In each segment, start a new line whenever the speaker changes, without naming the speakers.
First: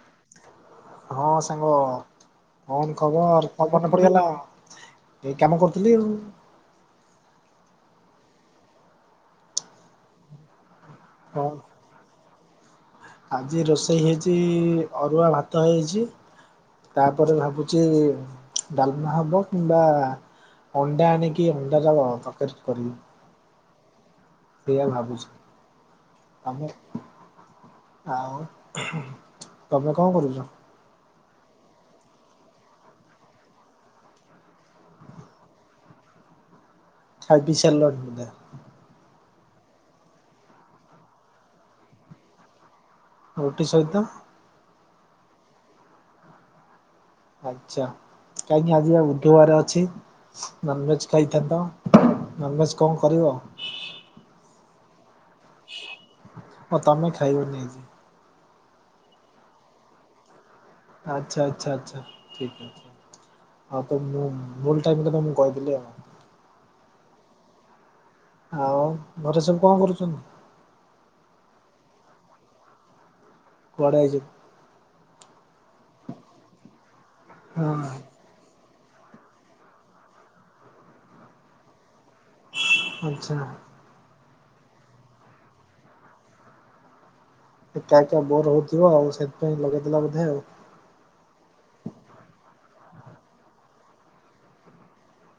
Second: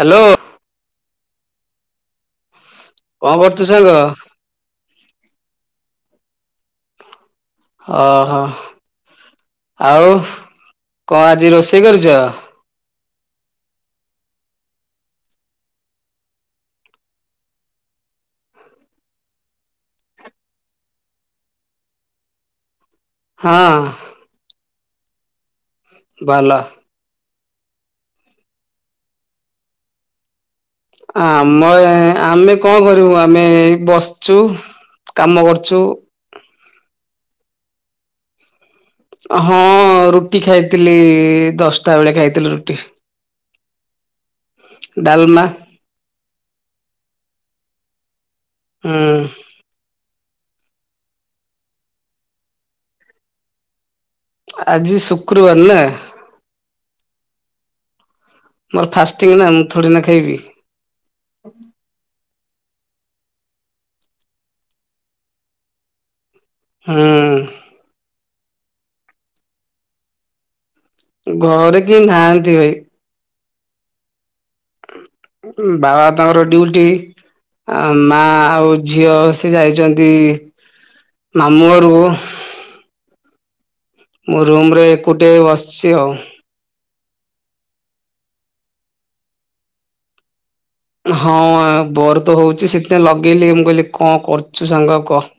Hello.
ହଁ ସାଙ୍ଗ କଣ୍
କଣ
ଖବର୍
କରୁଛୁ
କଣ୍
ସାଙ୍ଗ
ମନେ ପଡିଗଲା? ଏଇ କାମ କରୁଥିଲି ଆଉ।
ଅ-ହ ଆଉ କଣ
ହଁ
ଆଜି ରୋଷେଇ କରିଚ?
ଆଜି ରୋଷେଇ ହେଇଚି ଅରୁଆ ଭାତ ହେଇଚି ତାପରେ ଭାବୁଚି ଡାଲ୍ମା ହବ କିମ୍ବା ଅଣ୍ଡା ଆଣିକି ଅଣ୍ଡା ଚପ୍ ହବ ତରକାରୀ ଟେ କରିବି।
ହଁ।
ସେଇଆ ଭାବୁଚି
ଭଲ
ଆମେ ଆଉ ତମେ କଣ କରୁଚ?
ଆମ ଏଁ -ଆମେ କଣ କରିବୁ ଆମେ ଏଇ ବସିଚୁ। କାମ କରୁଚୁ।
ଖାଇ ପିଇ ସାରିଲଣି ବୋଧେ?
ହଁ ରୁଟି ଖାଇଥିଲି ଦଶ୍ ଟା ବେଳେ ଖାଇଥିଲି ରୁଟି।
ରୁଟି ସହିତ?
ଡାଲ୍ମା।
ଆଚା କାହିଁକି ଆଜିି ବା
ହୁଁ
ବୁଧୁବାର୍ ଅଛି? ନନଭେଜ୍ ଖାଇଥାନ୍ତ ନନଭେଜ୍ କଣ୍ କରିବ?
ଆଜି ଶୁକ୍ରୁବାର୍ ନା।
ଓ ତମେ ଖାଇବନି ଆଜି।
ମୋର ଫାଷ୍ଟିଙ୍ଗ ନା ମୁଁ ଥୋଡି ନା ଖାଇବି
ଆଚ୍ଛା ଆଚ୍ଛା ଆଚ୍ଛା ଠିକ୍ ଅଛି। ହଁ ତ ମୁଁ ଭୁଲ ଟାଇମରେ ମୁଁ କହିଥିଲି ଆଉ
ହଁ।
ଆଉ ଘରେ ସବୁ କଣ କରୁଛନ୍ତି।
ଘରେ କେହି ନାହାନ୍ତି ଭାଇ
କୁଆଡେ ଯାଇଚ
ବାବା ତାଙ୍କର ଡିଉଟି
ହଁ
ଆଁ ମା ଆଉ ଝିଅ ଯାଇଚନ୍ତି ମାମୁଁ ଘରକୁ
ଆଚ୍ଛା।
ମୁଁ ରୁମରେ ଏକୁଟିଏ ବସିଛି ଆଉ
ଏକା ଏକା ବୋର ହଉଥିବ ଆଉ ସେଥିପାଇଁ ଲଗେଇଦେଲା ବୋଧେ ଆଉ
ହଁ ଆ ବୋର ତ ହଉଛି ସେଥିପାଇଁ ଲଗେଇଲି ମୁଁ କହିଲି କଣ କରୁଛୁ ସାଙ୍ଗ କହ?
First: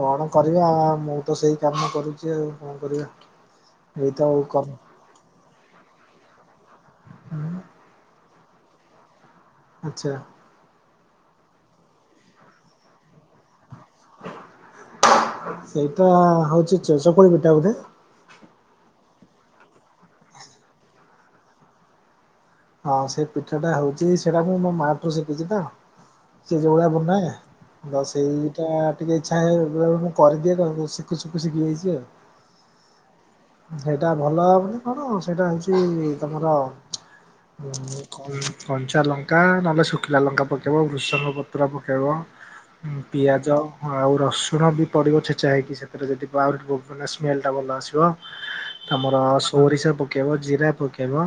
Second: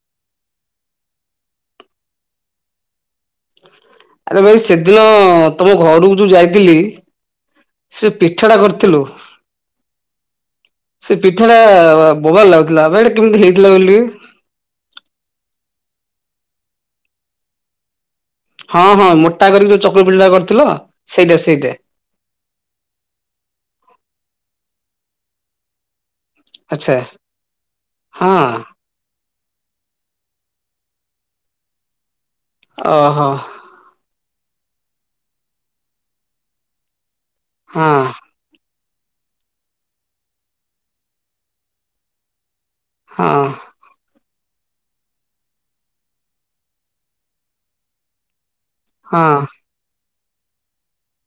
କଣ କରିବା ଆ ମୁଁ ତ ସେଇ କାମ କରୁଛି ଆଉ କଣ କରିବା। ଏଇତ ଆଉ
ଆରେ ଭାଇ
କର
ସେଦିନ ତମ ଘରୁକୁ ଯୋଉ ଯାଇଥିଲି।
ହୁଁ।
ସେ ପିଠାଟା କରିଥିଲୁ।
ଆଚ୍ଛା।
ସେ ପିଠା ଟା ବୋବାଲ ଲାଗୁଥିଲା ଆବେ ଏଟା କେମିତି ହେଇଥିଲା କହିଲୁ ଟିକେ?
ସେଇଟା ହଉଛି ଚ-ଚକୁଳି ପିଠା ବୋଧେ
ହଁ ହଁ ମୋଟା କରିକି ଯୋଉ ଚକୁଳିପିଲଟା କରିଥିଲ ସେଇଟା ସେଇଟେ
ହଁ ସେ ପିଠାଟା ହଉଛି ସେଇଟା ମୁଁ ମୋ ମାଠୁ ଶିଖିଛି ନା ସେ ଯେଉ ଭଳିଆ
ଆଚ୍ଛା।
ବନାଏ ତ
ହଁ
ସେଇଟା ଟିକେ ଇଚ୍ଛା ହେଏଁ ବେଳେବେଳେ ମୁଁ କରିଦିଏ ତ ମୁଁ ଶିଖୁ ଶିଖୁ ଶିଖିଯାଇଛି ଆଉ
ଓହୋ।
ସେଇଟା ଭଲ ଲାଗୁନି କଣ ସେଇଟା ହଉଛି ତମର
ହଁ
ଉ କଲ କଞ୍ଚା ଲଙ୍କା ନହେଲେ ଶୁଖିଲା ଲଙ୍କା ପକେଇବ ଭୁଷଙ୍ଗ ପତ୍ର ପକେଇବ। ହୁଁ
ହଁ
ପିଆଜ। ଆଉ ରସୁଣ ବି ପଡିବ ଛେଚା ହେଇକି ସେଥିରେ ଯଦି ଆହୁରି ବ ମାନେ ସ୍ମେଲ ଟା ଭଲ ଆସିବ। ଆମର
ହଁ
ସୋରିଷ ପକେ ପକେଇବ ଜିରା ପକେଇବ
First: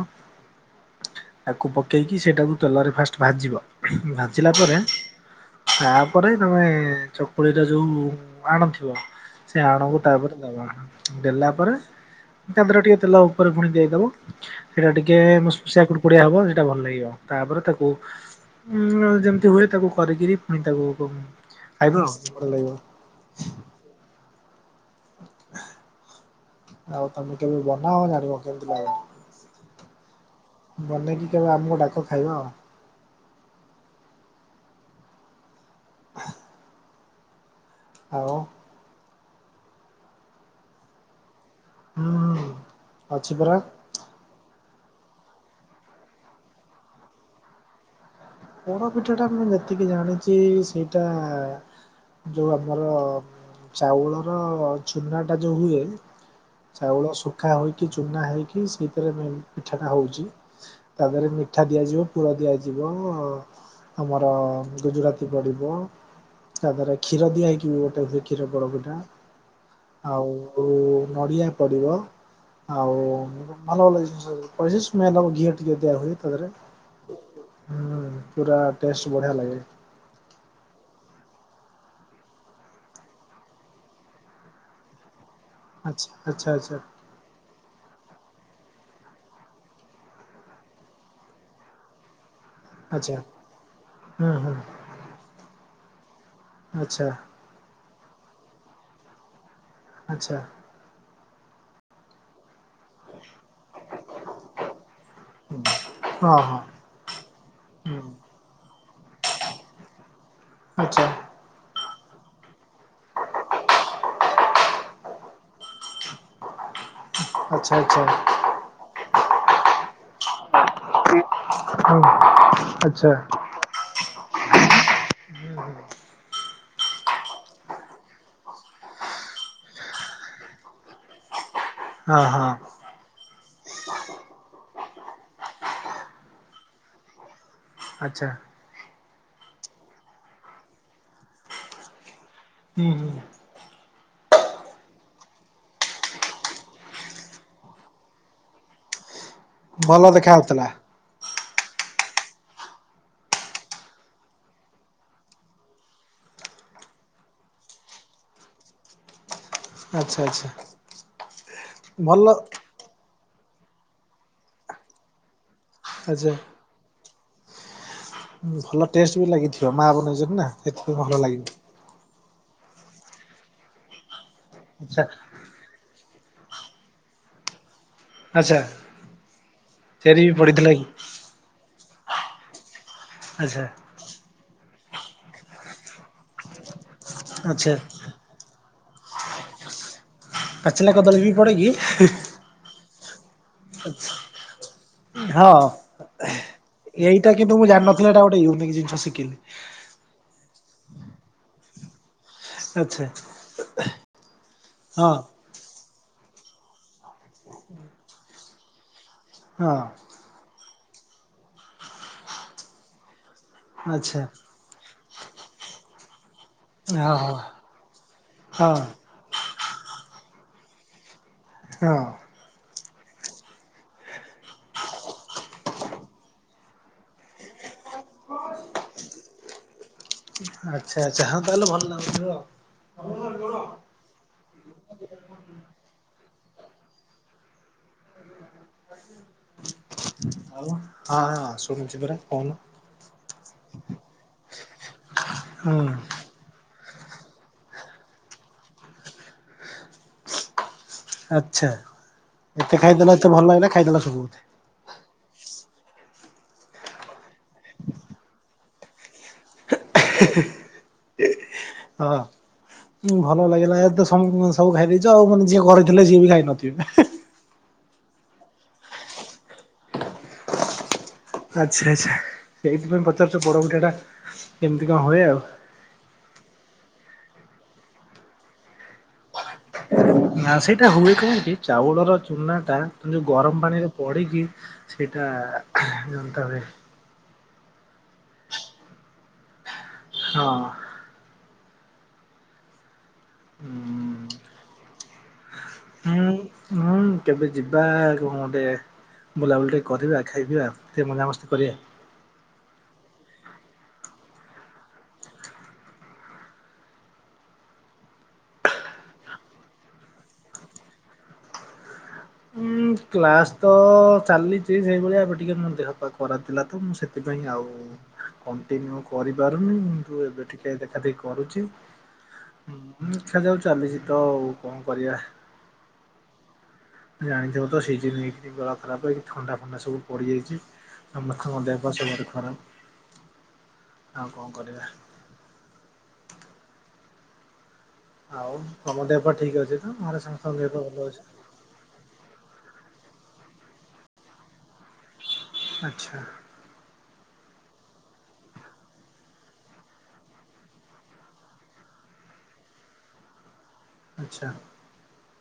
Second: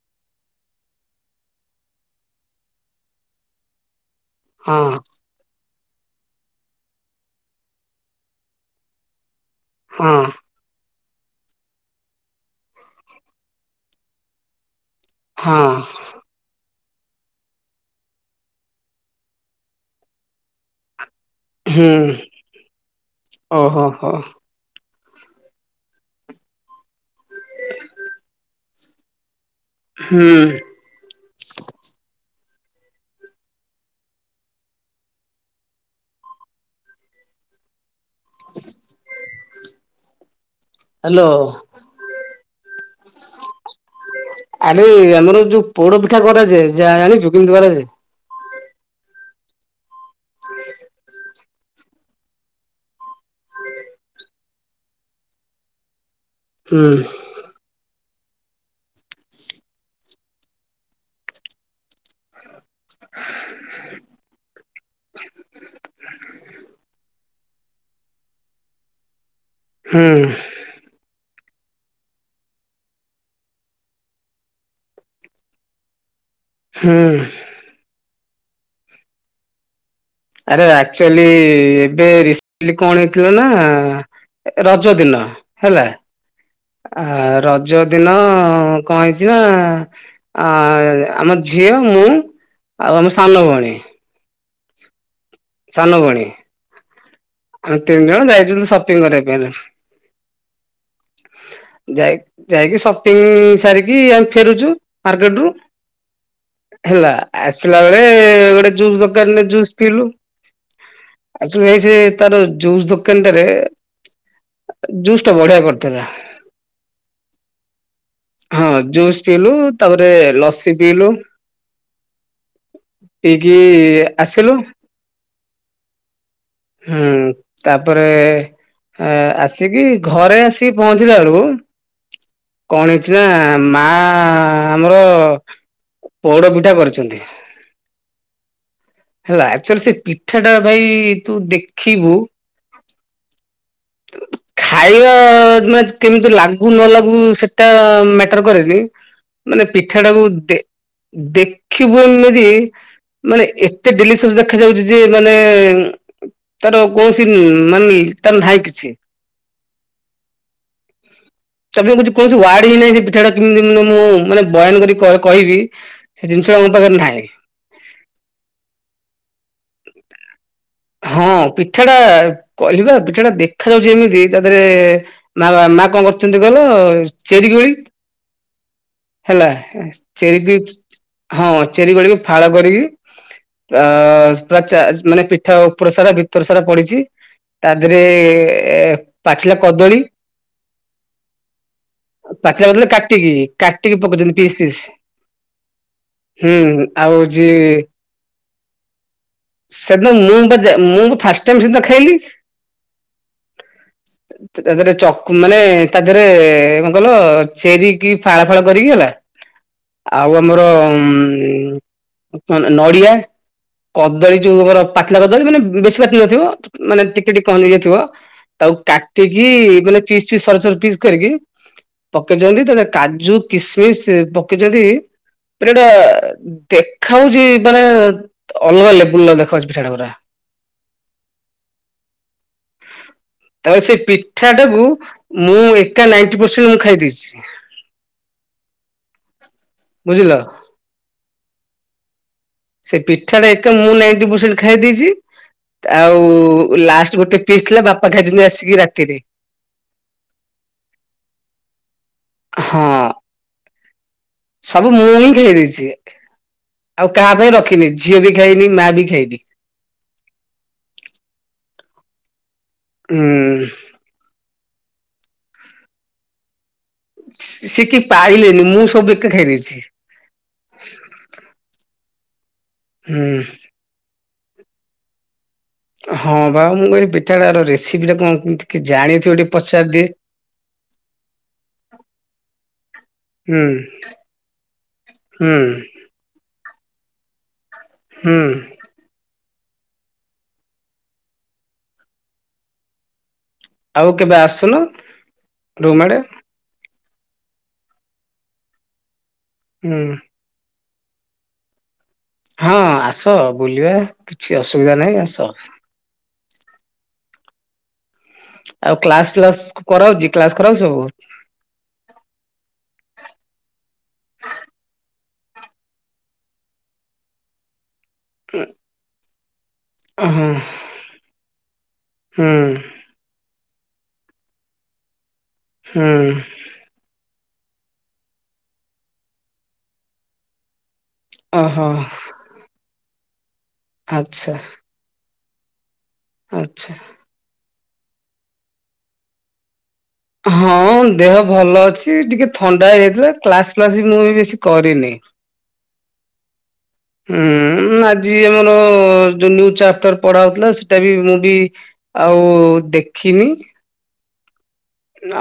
ଆକୁ ପକେଇକି ସେଇଟାକୁ ତେଲରେ ଫାଷ୍ଟ ଭାଜିବ ଭାଞ୍ଚିଲା ପରେ
ହଁ
ତାପରେ ତମେ ଚକୁଳିର ଯୋଉ ଆଣଥିବ ସେ ଆଣକୁ
ହଁ।
ତାପରେ ଦବା ଦେଲା ପରେ ତ ପରେ ଟିକେ ତେଲ ଉପରେ ଗୁଣି ଦେଇଦବ ସେଇଟା ଟିକେ
ହଁ
ମୁସମୁସିଆ କୁଡ଼କୁଡିଆ ହବ। ଟା ଭଲ ଲାଗିବ ତାପରେ ତାକୁ ଉଁ ଯେମିତି ହୁଏ ତାକୁ କରିକିରି ପୁଣି ତାକୁ ଖାଇବ ଭଲ ଲାଗିବ।
ହଁ ହଁ
ଆଉ ତମେ କେମିତିଆ ନା ଆଉ ଜାଣିବ କେମିତି ଲାଗ
ହୁଁ।
ବନେଇକି କେବେ ଆମକୁ ଡାକ ଖାଇବା ଆଉ ହ। ଆଉ
ହ୍ୟାଲୋ।
ହୁଁ। ଅଛି ପରା
ଆରେ ଆମର ଯୋଉ ପୋଡ ପିଠା କରାଯାଏ ଯାହା ଜଣିଛୁ କେମିତି କରାଯାଏ?
ପୋଡପିଟାଟା ମୁଁ ଯେତିକି ଜାଣିଛି ସେଇଟା ଯୋଉ ଆମର ଚାଉଳର ଚୁନା ଟା ଯୋଉ ହୁଏ
ହୁଁ
ଚାଉଳ ଶୁଖା ହୋଇକି ଚୁନା ହେଇକି ସେଇଥିରେ ମେନ ପିଠାଟା ହଉଛି ତାପରେ ମିଠା ଦିଆଯିବ ପୁର ଦିଆଯିବ ଅ ମ ଅ ଗୁଜୁରାତି ପଡ଼ିବ ତା ଦାରରେ କ୍ଷୀର ଦିଆ ହେଇକି ଗୋଟେ ସେ କ୍ଷୀର ପୋଡ ପିଟା
ହୁଁ
ଆଉ ଆଉ ନଡ଼ିଆ ପଡିବ ଆଉ ଭଲ ଭଲ ଜିନିଷ ସବୁ ପଡ଼େ [unintelligible] ଘିଅ ଟିକେ ଦିଆ ହୁଏ ତା ଦିହରେ
ହୁଁ।
ହୁଁ ପୁରା ଟେଷ୍ଟ ବଢିଆ ଲାଗେ
ଆରେ ଆକ୍ଚୁଆଲି ଏବେ ରିସେଣ୍ଟଲି କଣ ହେଇଥିଲା ନା ରଜ ଦିନ ହେଲା
ଆଚ୍ଛା ଆଚ୍ଛା ଆଚ୍ଛା
ଆ ରଜ ଦିନ କଣ ହେଇଛି ନା ଅ ଆମ ଝିଅ ମୁଁ ଆଉ ଆମ
ଆଚ୍ଛା
ସାନ ଭଉଣୀ
ହୁଁ ହୁଁ
ସାନ ଭଉଣୀ
ଆଛା
ଆଉ ତିନି ଜଣ ଯାଇଛନ୍ତି ସପିଙ୍ଗ କରିବା ପାଇଁ
ଆଛା।
ଯାଇ ଯାଇକି ସପିଙ୍ଗ୍ ସାରିକି ଆମେ ଫେରୁଛୁ ମାର୍କେଟ ରୁ
ହଁ ହଁ
ହେଲା ଆସିଲା ବେଳେ
ହୁଁ
ଗୋଟେ ଜୁସ୍ ଦୋକାନରେ ଜୁସ୍ ପିଇଲୁ
ଆଚ୍ଛା
ଆକ୍‌ଚୁଆଲି ଏଇ ସେ ତାର ଜୁସ୍ ଦୋକାନଟାରେ ଜୁସ୍ ଟା ବଢିଆ କରିଥିଲା
ଆଚ୍ଛା ଆଚ୍ଛା
ହଁ ଜୁସ ପିିଇଲୁ ତାପରେ ଲସି ପିଇଲୁ
ହଁ ଆଚ୍ଛା
ପିଇକି ଆସିଲୁ ହୁଁ ତାପରେ ଆସିକି ଘରେ ଆସିକି ପହଞ୍ଚିଲା ବେଳକୁ
ହଁ ହଁ।
କଣ ହେଇଛି ନା ମା ଆମର ମୋ ପୋଡ଼ ପିଠା କରିଛନ୍ତି
ଆଛା।
ହେଲା ଆକ୍ଚୁଆଲି ସେ ପିଠାଟା ଭାଇ ତୁ ଦେଖିବୁ
ହୁଁ ହୁଁ।
ହ [unintelligible] ଖାଇବା ମାନେ କେମିତି ଲାଗୁ ନ ଲାଗୁ ସେଟା ମ୍ୟାଟର୍ କରେନି ମାନେ ପିଠା
ଭଲ
ଟାକୁ
ଦେଖା
ଦେ
ଯାଉଥିଲା
ଦେଖିବୁ ଏମିତି ମାନେ ଏତେ ଡେଲିସିଅସ୍ ଦେଖ ଯାଉଛି ଯେ ମାନେ ତାର କୌଣସି ମାନି ତାର ନାଁ ନାହିଁ କି ଛି
ଆଚ୍ଛା ଆଚ୍ଛା
ତା ପାଇଁ ମୁଁ
ଭଲ
କୌଣସି ୱାର୍ଡ କେମିତି ସେ ପିଠା ଟା କେମିତି ମାନେ ମୁଁ ମାନେ ବୟାନ କରି କହିବି
ଆଚ୍ଛା
ସେ ଜିନିଷଟା ମୋ ପାଖରେ ନାହିଁ।
ଭଲ ଟେଷ୍ଟ ବି ଲାଗିଥିବ ମା ବନେଇଛନ୍ତି ନା। ସେଥିପାଇଁ ଭଲ
ହଁ
ଲାଗିବ।
ପିଠା ଟା କହିଲି ପା ପିଠା ଟା ଦେଖା ଯାଉଛି ଏମିତି ତା ଦେହରେ
ଆଚ୍ଛା
ମା ମା କଣ କରୁଛନ୍ତି କହିଲ ଚେରି କୋଳି
ଆଚ୍ଛା
ହେଲା
ବି
ଚେରି
ପଡିଥିଲା
କୋଳି
କି?
ହଁ ଚେରି କୋଳିକୁ ଫାଳ କରିକି
ଆଚ୍ଛା।
ଅ ପୁରା ମାନେ ପିଠା ଉପର ସାରା ଭିତର ସାରା ପଡିଛି।
ଆଚ୍ଛା
ତା ଦେହରେ ପାଚିଲା କଦଳୀ
ପାଚିଲା କଦଳୀ ବି ପଡ଼େ କି?
ପାଚିଲା କଦଳୀ କାଟିକି ରି କାଟିକି ପକଉଛନ୍ତି ପିସ୍ ପିସ୍
ହଁ
ହୁଁ ଆଉ ଯିଏ
ମାନେ ଏଇଟା ଗୋଟେ ୟୁନିକ୍ ଜିନିଷ ଶିଖିଲି।
ସେଦିନ ମୁଁ ମୁଁ ଫାଷ୍ଟ ଟାଇମ ସେଦିନ ଖାଇଲି।
ଆଚ୍ଛା
ତା ଦେହରେ
ହଁ
ଚକ ମାନେ ତା ଦେହରେ ଭଲ ଚେରି କି ଫାଳ ଫାଳ କରିକି ହେଲା।
ହଁ
ଆଉ ଆମର ନଡ଼ିଆ
ଆଚ୍ଛା
କଦଳୀ ଯୋଉ ଆମର ପାଚିଲା କଦଳୀ ମାନେ ବେଶୀ ପାଚି ନଥିବ। ମାନେ
ହଁ
ଟିକେ
ହଁ।
ଟିକେ କଞ୍ଚା ଥିବ ତାକୁ
ହଁ
କାଟିକି ମାନେ ପିସ୍ ପିସ୍ ସରୁ ସରୁ ପିସ୍ କରିକି
ହଁ।
ପକେଇଛନ୍ତି ସେଥିରେ କାଜୁ, କିସମିସ୍ ପକେଇଛନ୍ତି। ପେଢା ଦେଖାଉଛି ମାନେ ଅଲଗା ଲେବୁଲ ଦେଖାଉଛି ପିଠା ଟା ପୁରା।
ଆଚ୍ଛା ଆଚ୍ଛା ହଁ ତାହେଲେ ଭଲ ଲାଗୁଥିବ।
ହ ତାପରେ ସେ ପିଠାଟାକୁ ମୁଁ ଏକା ନାଇଟି ପରସେଣ୍ଟ ମୁଁ ଖାଇ ଦେଇେଇଛି। ବୁଝିଲ।
ହ ହଁ ହଁ ଶୁଭୁଛି ପରା କହୁନ।
ସେ ପିଠା ଟା ଏକା ମୁଁ ନାଇଣ୍ଟି ପରସେଣ୍ଟ ଖାଇ ଦେଇେଇଛି
ହୁଁ
ଆଉ। ଲାଷ୍ଟ ଗୋଟେ ପିସ୍ ଥିଲା ବାପା ଖାଇଦେଇଛନ୍ତି ଆସିକି ରାତିରେ।
ଆଚ୍ଛା ଏତେ
ହଁ।
ଖାଇଦେଲା ଏତେ ଭଲ ଲାଗେ ନା ଖାଇଦେଲା ସବୁ।
ସବୁ ମୁଁ ହିଁ ଖାଇ ଦେଇେଇଛି। ଆଉ କାହା ପାଇଁ ରଖିନି ଝିଅ ବି ଖାଇନି ମା ବି ଖାଇନି।
ହଁ ଭଲ
ହୁଁ
ଲାଗିଲା ଏ ତସବୁ। ସବୁ ଖାଇ ଦେଇେଇଛ ଆଉ ମାନେ ଯିଏ ଥିଲେ ସିଏ ବି ଖାଇ ନଥିବେ।
ସେ କି ପାଇଲେନି ମୁଁ ସବୁ ଏକା ଖାଇଦଛି।
ଆଚ୍ଛା ଆଚ୍ଛା ସେଇଥିପାଇଁ
ହୁଁ
ପଚାରୁଛ ବୋଡପୁଠା ଟା କେମିତି କଣ ହୁଏ ଆଉ
ହଁ ବା ମୁଁ କହିଲି ପିଠାଟା ରେସିପି ଟା କଣ ଜାଣିଥିବ ଟିକେ ପଚାରିଦିଏ ଯଶ।
ନା ସେଇଟା ହୁଏ କାହିଁକି ଚାଉଳର ଚୁନା ଟା ଯୋଉ ଗରମ
ହୁଁ।
ପାଣି ରେ ପଡିକି ସେଇଟା
ହୁଁ
ଜନ୍ତ୍ରା ହୁଏ।
ହୁଁ
ହଁ
ଆଉ କେବେ ଆସୁନ ରୁମ୍ ଆଡେ।
ହୁଁ ହୁଁ କେବେ ଯିବା କ ଗଟେ ବୁଲାବୁଲି ଟେ
ହୁଁ।
କରିବା ଖାଇବିବା। ଏତେ ମଜାମସ୍ତି କରିବା
ହଁ ଆସ ବୁଲିବା କିଛି ଅସୁବିଧା ନାହିଁ ଆସ ଆଉ କ୍ଲାସ ଫ୍ଲାସ କରାାଉଉଛି କ୍ଲାସ କରାାଉଛି ସବୁ
ଉଁ କ୍ଲାସ ତ ଚାଲିଛି ସେଇଭଳିଆ ଏବେ ଟିକେ ମୋ ଦେହ ପାଖ କରାଥିଲା ତ ମୁଁ ସେ ସେଥିପାଇଁ ଆଉ କଣ୍ଟିନ୍ୟୁ କରିପାରୁନି କିନ୍ତୁ ଏବେ
ହଁ
ଟିକେ ଦେଖା ଦେଖି କରୁଛି।
ହୁଁ
ହଁ ଦେଇଖା ଯାଉ ଚାଲିଛି ତଉ କଣ କରିବା।
ହଁ।
ଜାଣିଥିବ ତ ସେଇିନ ଗ ଖରାପ ହେ ଥଣ୍ଡା ଫଣ୍ଡା ସବୁ ପଡିଯାଇଛି। ସମସ୍ତଙ୍କ
ଓହୋ
ଦେହ ସବୁଠ ଖରାପ ଆଉ କଣ
ଆଚ୍ଛା
କରିବା।
ଆଛା।
ଆଉ ତମ ଦେହ ପା ଠିକ ଅଛି ତ ଘରେ ସମ
ହଁ ଦେହ ଭଲ ଅଛି ଟିକେ ଥଣ୍ଡା ହେଇଯାଇଥିଲା କ୍ଲାସ ଫ୍ଲାସ ବି ମୁଁ ବି ବେଶୀ କରିନି
ଆଚ୍ଛା
ହ। ହଁ ଆଜି ଆମର ଯୋଉୁ ଚାପ୍ଟର ପଢା ହାଉଥିଲା ସେଇଟା ବି ମୁଁ ବି ଆଉ ଦେଖିନି।
ଆଚ୍ଛା।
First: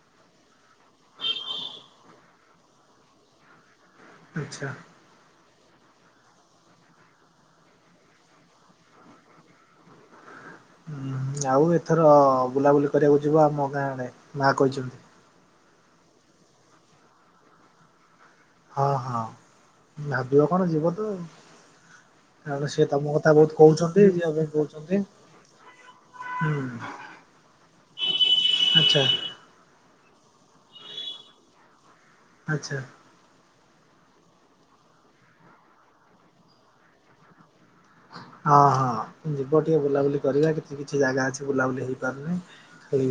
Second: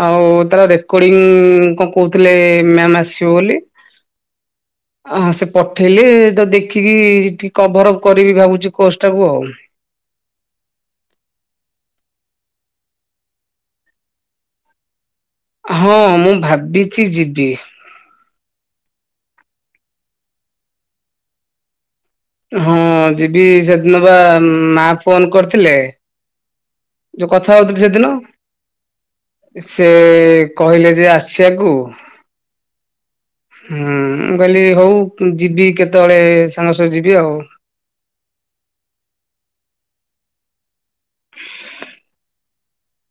ଆଉ ତାର ରେକର୍ଡିଙ୍ଗ କଣ କହୁଥିଲେ ମ୍ୟାମ୍ ଆସିବ ବୋଲି।
ଆଚ୍ଛା।
ହ ସେ ପଠେଇଲେ ତ ଦେଖିକି ଟିକ କଭର ଅପ୍ କରିବି ଭାବୁଛି କୋସ ଟାକୁ ଆଉ।
ହୁଁୁ ଆଉ ଏଥର ବୁଲାବୁଲି କରିବାକୁ ଯିବ ଆମ ଗାଁ ଆଡେ ମା କହିଛନ୍ତି।
ହଁ ମୁଁ ଭାବିଛି ଯିବି।
ହଁ ହଁ ଭାବିବ କଣ ଯିବ ତ ଆଉ। ତପରେ
ହଁ
ସିଏ ତମ କଥା
ଯିବି
ବହୁତ
ସେଦିନ
କହୁଛନ୍ତି
ବା
ଯିବାପାଇଁ
ମା ଫୋନ କରିଥିଲେ
କହୁଛନ୍ତି। ହୁଁ।
ଯୋଉ କଥା ହଉଥିଲି ସେଦିନ।
ଆଚ୍ଛା
ସେ କହିଲେ ଯେ ଆସିବାକୁ।
ଆଚ୍ଛା।
ହୁଁ ମୁଁ କହିଲି ହଉ ଯିବି କେତେବେଳେ ସାଙ୍ଗ ସହ ଯିବି ଆଉ।
ହଁ ହଁ ଯିବ ଟିକେ ବୁଲାବୁଲି କରିବା କିଛି କିଛି ଜାଗା ଅଛି ବୁଲାବୁଲି ହେଇ ପାରୁନାହିଁ। ସେଇ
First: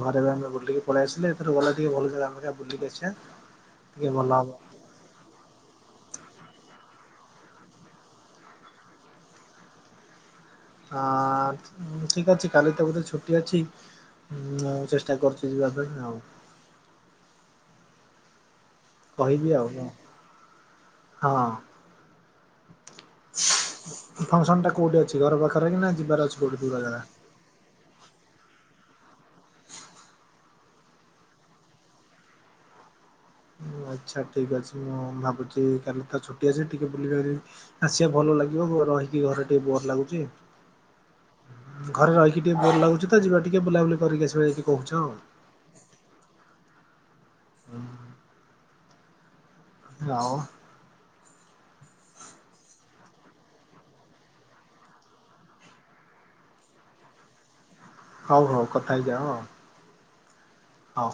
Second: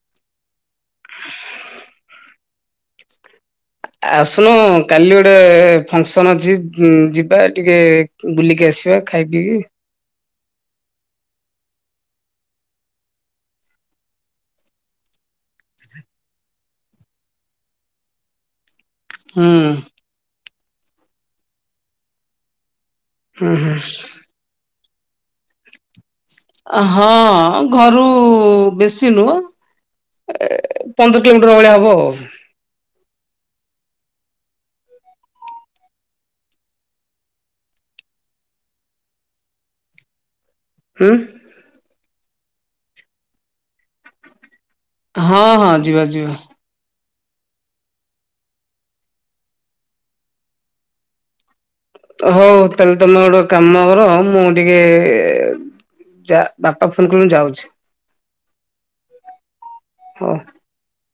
ଘରେ ଏବେ ବୁଲିକି ପଳେଇ ଆସିଲେ ଏଥର ଗଲା ଟିକେ ଭଲାଗମ ବୁଲିିକି ଆସିବା। ଟିକେ ଭଲ ହବ
ଆସୁନୁ। କାଲି ଗୋଟେ ଫଙ୍କସନ୍ ଅଛି ଯିବା ଟିକେ ବୁଲିକି ଆସିବା ଖାଇ ପିଇକି।
ଆ ଠିକ ଅଛି କାଲି ତ ବୋଧେ ଛୁଟି ଅଛି। ହୁଁ ମୁଁ ଚେଷ୍ଟା କରୁଛି ଯିବା ପାଇଁ ଆଉ।
ହୁଁ
କହିବି ଆଉ ହଁ।
ହୁଁ ହୁଁ।
ଫଙ୍କସନ୍ ଟା କୋଉଠି ଅଛି ଘର ପାଖରେ କି ନା ଯିବାର ଅଛି। କୋଉଠି ଦୂର ଜାଗା?
ହଁ ଘରୁ ବେଶୀ ନୁହଁ ପନ୍ଦର କିଲୋମିଟର ଭଳିଆ ହବ ଆଉ।
ଆଚ୍ଛା ଠିକ୍ ଅଛି ମୁଁ ଭାବୁଛି କାଲି ତା ଛୁଟି ଅଛି ଟିକେ ବୁଲିପାରିବି। ଆସିବା ଭଲ ଲାଗିବ ରହିବି ଘରେ ଟିକେ ବୋର ଲାଗୁଛି।
ହୁଁ।
ଘରେ ରହିକି ଟିକେ ବୋର ଲାଗୁଛି ତ ଯିବା ଟିକେ ବୁଲାବୁଲି କରିକି ଆସିବା ଏଇଠି।
ହଁ ହଁ ଯିବା ଯିବା।
ହ। ରାଉ
ହଉ ତାହାଲେ ତମେ ଗୋଟେ କାମ କର ମୁଁ ଟିକେ ଯା ବାପା ଫୋନ କଲେ ମୁଁ ଯାଉଛି।
ହଉ ହଉ କଥା ହେଇଯାଅ।
ହ।
ହଉ।